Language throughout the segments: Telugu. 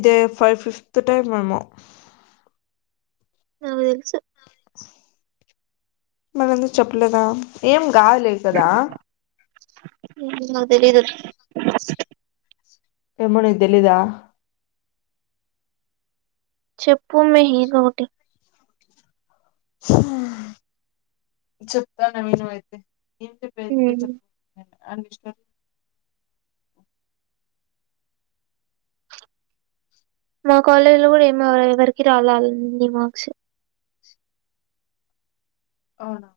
ఇదే ఫైవ్ ఫిఫ్త్ టైం ఏమో. నాకు తెల్సు. మళ్లీ ఎందుకు చెప్పలేదా ఏం కాదులే కదా. తెలిదు. ఇప్పుడు ఇది తెలీదా. చెప్పు మెహె గోటి. చెప్త నువ్వు విను అయితే. ఏం చెప్పే చాప్ ఆరిష్ట. మా కాలేజ్ లో కూడా ఏమ ఎవరికి రాలే అది హిందీ మార్క్స్. అవ్నా.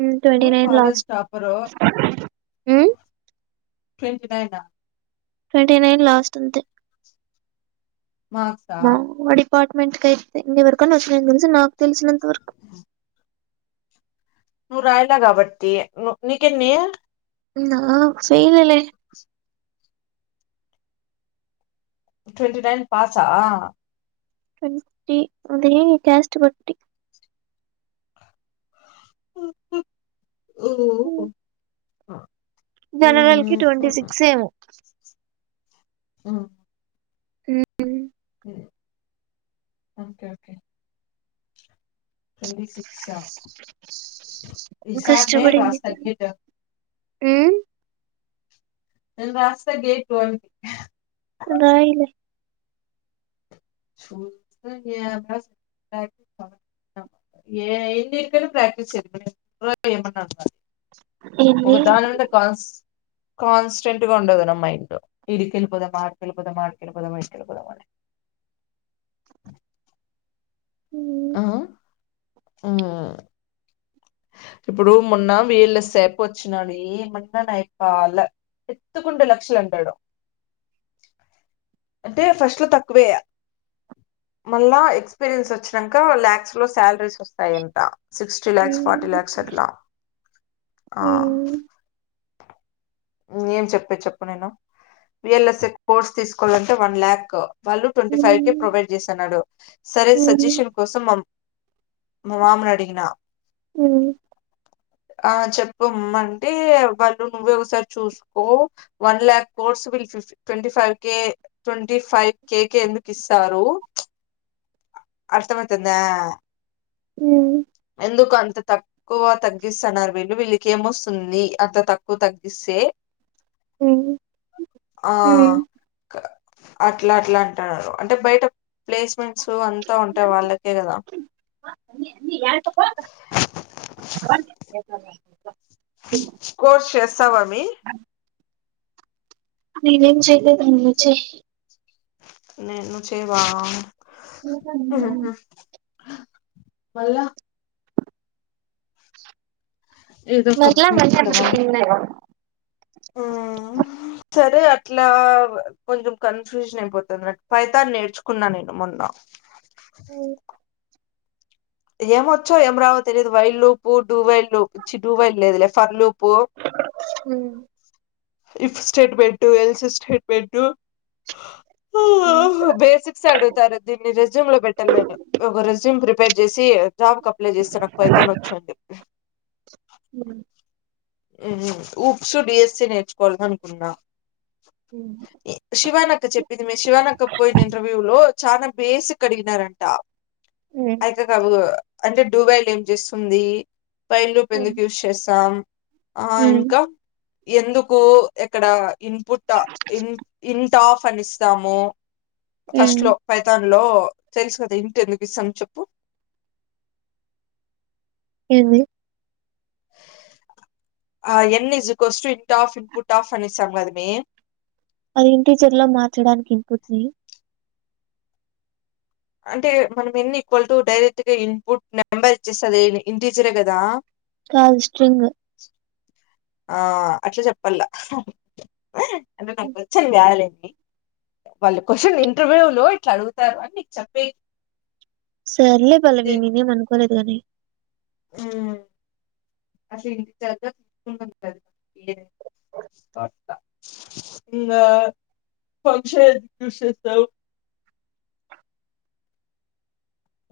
ఉమ్ ట్వంటి నైన్ లాస్ట్ ఉమ్. ట్వంటి నైనా. ట్వంటీ నైన్ లాస్ట్ అంతే. మాక్స్ ఆహ్. అపార్ట్మెంట్ కయితే ఇంకా ఎవరికన్నా ఒచ్చినాయి తెలిసి నాకు తెల్సినంత వరకు. ఆహ్ ఉమ్. నువ్ రాయల కాబట్టి నీకెన్నీ నేనా ఫెయిలె లే ట్వంటి నైన్ పాసా? ట్వంటి ఉంటది క్యాస్ట్ బట్టి ఆహ్. జనరల్ కి ట్వంటీ సిక్స్ ఏమో. ఉమ్. ఉమ్. Okay okay. ట్వంటి సిక్సా ఈసార్ నేన్ రాస్తా నీట్ మ్ నేన్ రాస్త గేట్ వన్ రాయిలె చూ [inaudible] ఏ ఏంది ఇక్కడ ప్రక్టీీస్ చేస్తున్న [unintelligible] ఏమన్న ఉందా ఒక దాని నుండి పాస్ కాన్స్ట్రంట్గ ఉండదు నా మైండ్ ఇడికెళ్లిపోదామా, ఆడికెళ్లిపోదామా, ఆడికేలిపోదామా, ఇడికెళ్లిపోదామ అని ఆ ఆ ఇప్పుడు మొన్న వీళ్ళ సేపొచ్చినాది ఏమన్న నైపాలే ఎత్తుకుంటే లక్షలంటడు. అంటే ఫస్ట్లో తక్కువే మళ్ళా ఎక్స్పీరియన్స్ వచ్చినంక ల్యాక్స్లో స్యాలరీస్ వొస్తయంట సిక్స్టీ ల్యాక్స్ స్ అట్లా ఆ ఏం చెప్పే చెప్పు నేను బిఎల్ఎస్ఎఫ్ కోర్స్ తీస్కోవాలంటే వన్ ల్యాక్ వాళ్ళు ట్వంటీ ఫైవ్ కే ప్రొవైడ్ జేస్తన్నడు సరే ఏంది సజెషన్ కోసం మ మా మామనడిగినా హ్ ఆ చెప్పు మంటే వాళ్ళు ముగ్గురు ఒకసారి చూస్కో వన్ లాక్ కోర్స్ విల్ ఫిఫ్ twenty five K twenty five కేకే ఎందుకిస్తారు అర్థమైతుందా హ్ ఎందుకు అంత తక్కోవ తగ్గిస్తన్నారు వీళ్ళు వీళ్ళకేమోస్తుంది అంత తక్కువ తగ్గిస్ తే ఉమ్, ఆ ఉమ్. అక్కడ అట్ల అట్ల అంటార్రు అంటే బైట ప్లేస్ మెంట్సు అంత ఉంటే వాళ్ళకే కదా [inaudible] కోర్స్ చేస్తావా అమీ నేనేం చేయలేను నువ్ చెయ్ నేన్ ను చేయవా మళ్ళ ఏదో మళ్ళ కంపెనీ మళ్ళ మళ్ళ ఏం [inaudible] ఆ సరే అట్లా కొంచం కన్ఫ్యూజన్ అయిపోతద్ నాక్ పైతాన్ నేర్చుకున్న నేను మొన్న అవు ఏమోచ్చో ఏం రావో తెలీదు వైలు పూట్ డువెలు చి డువెల్ లేదు లే for loop if statement else statement బేసిక్సే అడుగుతారు దీన్ని రెజ్యూమ్ లో పెట్టను నేను ఒక రెజ్యూమ్ ప్రి జేసి జాబ్ కప్లలే జేస్త నాకు పైతనొచ్చని చెప్పి ఉ ఉ ఊప్స్ డిఎస్సీ నేర్చుకోవాలనుకున్నా శివానక్క చెప్పింది మే శివానక్క పోయింది ఇంటర్వ్యూ లో చానా బేసిక్ అడిగినారంట అయితే [inaudible] అంటే డూబైల్ ఏం చేస్తుంది పైన్ రూప్ ఎందుకు యూస్ చేస్తాం ఆ ఇంక ఎందుకూ ఎక్కడ ఇన్పుట ఇన్ ఇన్ టాఫనిస్తాము ఫస్ట్లో పైతాన్ లో తెల్సు కదా ఇంట్ ఎందుకు సమ్ చెప్పు ఎంది అ ఎన్న్ ఇజికస్టు ఇన్ట్ ఆఫ్ ఇన్పుట్ ఆఫ్ అని ఇస్తాం గద మే అది ఇంటిజర్ల మార్చడానికి ఇన్పుట్ని అంటే మనం ఎన్న్ ఈక్వల్టు డైరెక్ట్ గా ఇన్పుట్ నెంబర్ ఇచ్చేస్తె అది ఇంటిజరే కదా కాద్ స్ట్రింగ్ ఆ అట్ల చెప్పల్లా అంటే నాకొచ్చని కాదులే వాళ్ళు కోశన్ని ఇంటర్వ్యూలో ఇట్ల అడ్గుతారు అని నీకు చెప్పే సర్లే పల్లవి నెనేం అన్కోలేద్ గని [inaudible] ఇంగ ఫంక్షన్ యూస్ చేస్తావ్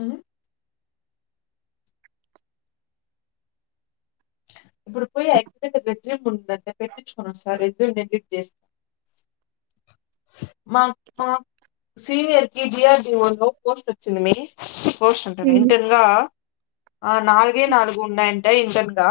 ఉ ఇప్పుడు పోయి ఆ యక్క రెస్యూమ్ ఉంటుంది నెన్ పెట్టిచుకొనొస్త రెస్యూమ్ ని ఎడిట్ చేస్ మ మా సీనియర్కి డి ఆర్ డి ఓ లో పోస్ట్ ఒచ్చింది మే పోస్ట్ అంటున్న ఉమ్ ఇంటెన్ గా అ నాలుగే నాలుగున్నాయంట ఇంటెన్ గా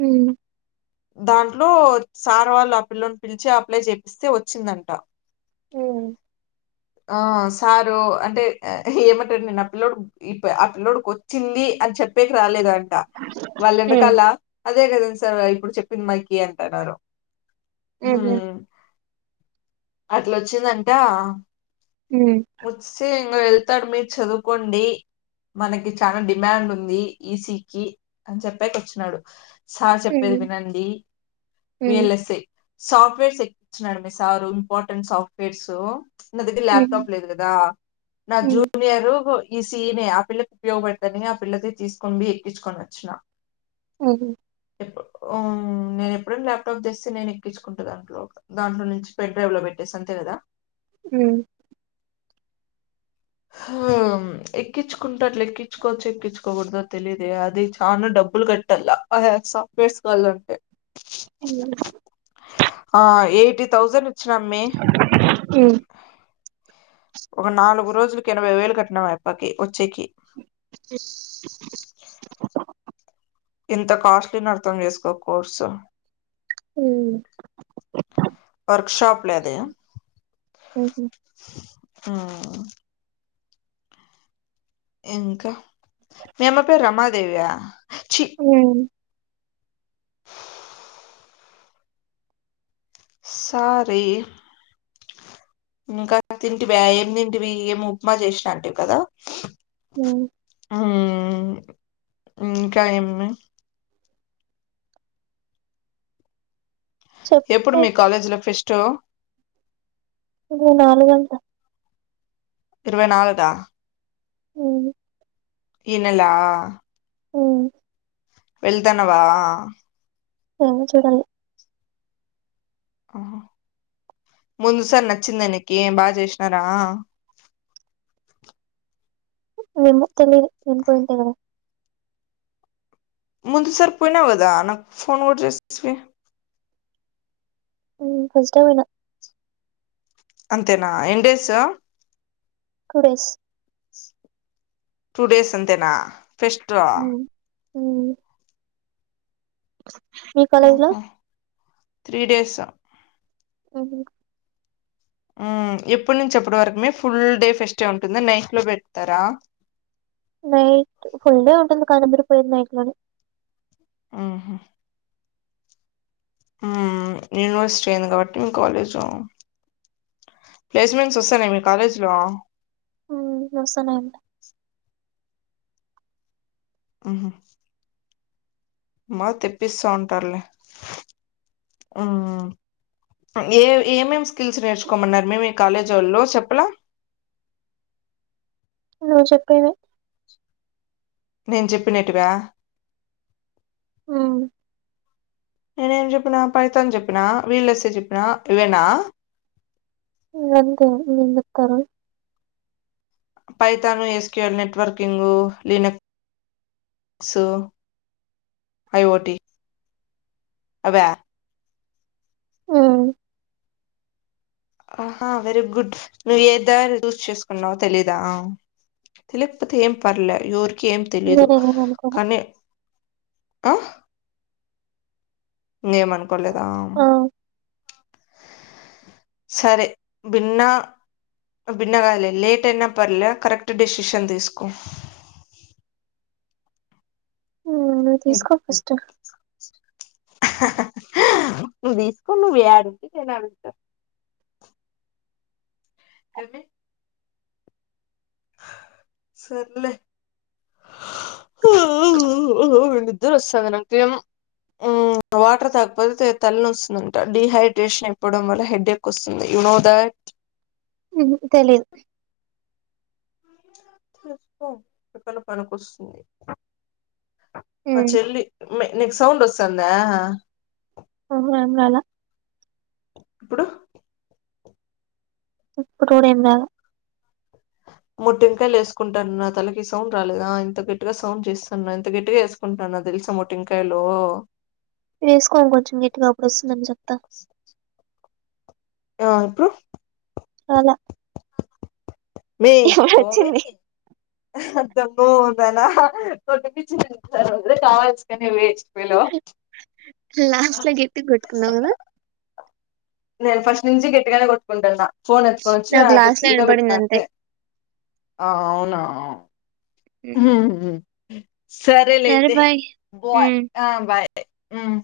ఊ దాంట్లో సార్ వాళ్ళు ఆ పిల్లోన్ పిల్చి అప్లై చేపిస్తే ఒచ్చిందంట ఉమ్, ఆ సారు అంటె ఏమంటర్ నేన్ ఆ పిల్లోడు ఇప్ పిల్లోడికి ఒచ్చింది అని చెప్పేక్ రాలేదాడ్ ట వాళ్ళ ఉమ్, ఎన్నకాల అదే కదండ్ సార్ ఇప్పుడు చెప్పింది మాకి అంటన్నారు హ్ము ఉమ్, అట్ల ఒచ్చిందంటా ఉమ్ చి ఇంగ వెళ్తడు మీర్ చదువుకోండి మనకి చానా డిమాండ్ ఉంది ఈసీకిి అన్ చెప్పాకి ఒచ్చినాడు సార్ చెప్పేది వినండి వి ఉమ్, ఎల్ ఎస్ ఐ సాఫ్ట్వేర్స్ ఎక్కిచినాడు మే సారు ఇంపార్టెంట్ సాఫ్ట్వేర్సు నా దగ్గర ఉమ్, ల్యాప్టాప్ లేదు గదా నా ఉమ్, ఉమ్, జూనియరు ఈ సీ యి నే ఆ పిల్లక్ ఉపయోగపడ్తని ఆ పిల్లదే తీస్కొనీ పోయి ఎక్కిచ్చుకొని వచ్చిన అది ఊ నేన్ ఎప్పుడైనా ల్యాప్టాప్ తెస్తే నేన్ ఎక్కిచ్చుకుంట దాంట్లో దాంట్లో నుంచి పెండ్రైవ్ లో పెట్టి ఎస్ అంతె గద ఉం హామ్ ఎక్కిచ్చుకుంటె అట్ల ఎక్కిచ్చుకోచ్చొ ఎక్కిచ్చుకోకూడ్దొ తెలీదె అది చాన డబ్ బ్బులు కట్టల్ల అలాంటి సాఫ్ట్వేర్స్ కావలంటే ఊ ఆ ఎయిటీ థౌజండ్ ఇచ్చినమ్మే ఉమ్. ఒక నాలుగు రోజులకి ఎనభై వేలు కట్నం అయప్పకి ఒచ్చేకి ఎస్ ఎంత కాస్ట్లీనో అర్థం చేస్కో కోర్సు ఊ వర్క్ షాప్ లేదయా. ఉహూ. ఆహ్. ఇంక మీ అమ్మ పేర్ రమాదేవియా చీ. హ్మ్. సారి. ఇంకా తింటివ ఏం తింటివి ఎమో ఉప్మా చేసినా అంటివి కదా ఉ మ్ ఇంకా ఏమి ఉన్నాయ్ ఎప్పుడు చెప్పు మీ కాలేజ్లో ఫెస్టు ఇర్వై నాలుగంటా. ఇరవై నాలుగా. అవ్ను. ఇన్నెలా. ఆహ్. వెళ్తున్నావా. ఏమో చూడలి. ముందు సారి నచ్చిందానీకి బాజేసినారా. ఎమో తెలియదు వేన్తుంటే కదా. ముందు సరి పోయినావు కదా నాకు ఫోన్ కూడా చేసేస్తివి. ఫస్టే ఓయినా. అంతేనా ఎన్ని డేసు. టూడేస్. టూ డేస్ అంతేనా ఫెస్టా. హ్మ్. హ్మ్. మీ కాలేజ్ల్. ఆహా త్రీ డేసా. ఉహ్. ఉమ్ ఎప్పటుంచి అప్పటి వరకుమే ఫుల్ డే ఫెస్టు ఉంటుందా నైట్లో పెడతారా. నైట్ ఫుల్ డే ఉంటుంది కానిబరి పోయేది నైట్లోనే. ఉమ్మ్. ఉమ్ యూనివర్సిటీది కాబట్టి మీ కాలేజ్లో. ప్లేస్మెంట్స్ ఓస్తాలే మీ కాలేజ్లో. ఉమ్ వస్తున్నాయంట. ఉమ్ ఉహ్. మాకు తెప్పిస్తా ఉంటారులే ఉమ్. ఏ ఏమేమి స్కిల్స్ నేర్చుకోమన్నారు మే మీ కాలేజ్ ఓల్లూ చెప్పలే. నువ్వు చెప్పేది. నేన్జెప్పినేటీవా. ఉమ్. నేనే ఏం జెప్పిన పైతాన్చెప్పిన వీళ్ళేస్ జెప్పినా ఇవేనా. ఇగ అంతే [unintelligible] పైతాను SKL networking Linux. So IoT అవా. ఉమ్. ఆహా వెరీ గుడ్ నువ్వు ఏ దారి చూస్ చేసుకున్నావో తెలీదా. తెలిపోతే ఏం పర్లే యోర్. కేం ఇంగ తెలీదు నేనేమి అనుకోను. కానీ ఆహ్. ఇంకా ఏం అనుకోలేదా. ఆ! సరే బిన్న. భిన్నగాదులే లేట్యినా పర్లే కరెక్ట్ డెషిషన్ తీస్కో. ఉహ్ నువ్వు తీసుకో ఫస్టు నువ్వు తీసుకో నువ్వు యాడుంటే నేనాడుంటా చుపియ్. సర్లే. నిద్ర ఓస్తాంది నాకేమో. ఉమ్ వాటర్ తాగ్పోతే తలనొస్తుందంట డిహైడ్రేషన్ అయిపోవడం వల్ల హెడ్ఎక్ ఒస్తుంది. యు నోదట్ మ్ హు తెలిద్ తెల్స్కొ ఏప్పుడైన పనికొస్తుంది మా హ్మ్. చెల్లి మే నిక్ సౌండ్ ఒస్తందా మ్ హు ఏం రాల ఇప్పుడు ఇప్పుడు కూడ ఎం రాలె మొటింకాయలేసుకుంటన్న నా తలకి సౌండ్ రాలేద ఇంత గట్టిగ సౌండ్ చేసున్న ఇంత గట్టిగ ఏసుకుంటన తెల్ ల్స్ మొటింకయలూ వేసుకొ ఇంకొంచెం గట్టిగ అప్పుడు ఒస్తుందెమో చెప్త ఆ ఇప్పుడు రాలా మై ఇప్పుడు పొవే వచ్చింది దొంగమొహందాన కొటిపిచ్చినవ్ [unintelligible] కావాల్సి నన్ని వెంచ్ లాస్ట్ ల గట్టిగ గొట్టుకున్నవ్ గద లే ఫస్ట్ నుంచి గట్టిగనే కొట్టుకుంటున్న పోన్ ఎత్తుకొనిఒచ్చి నాకు అది లాస్ట్ లో జిగ పెట్న వినపడింది అంతే అంతె అ అవునా హుమ్ సరేలె సరే అయితే బాయ్ బోయ్ ఉమ్ ఆ బాయ్ మ్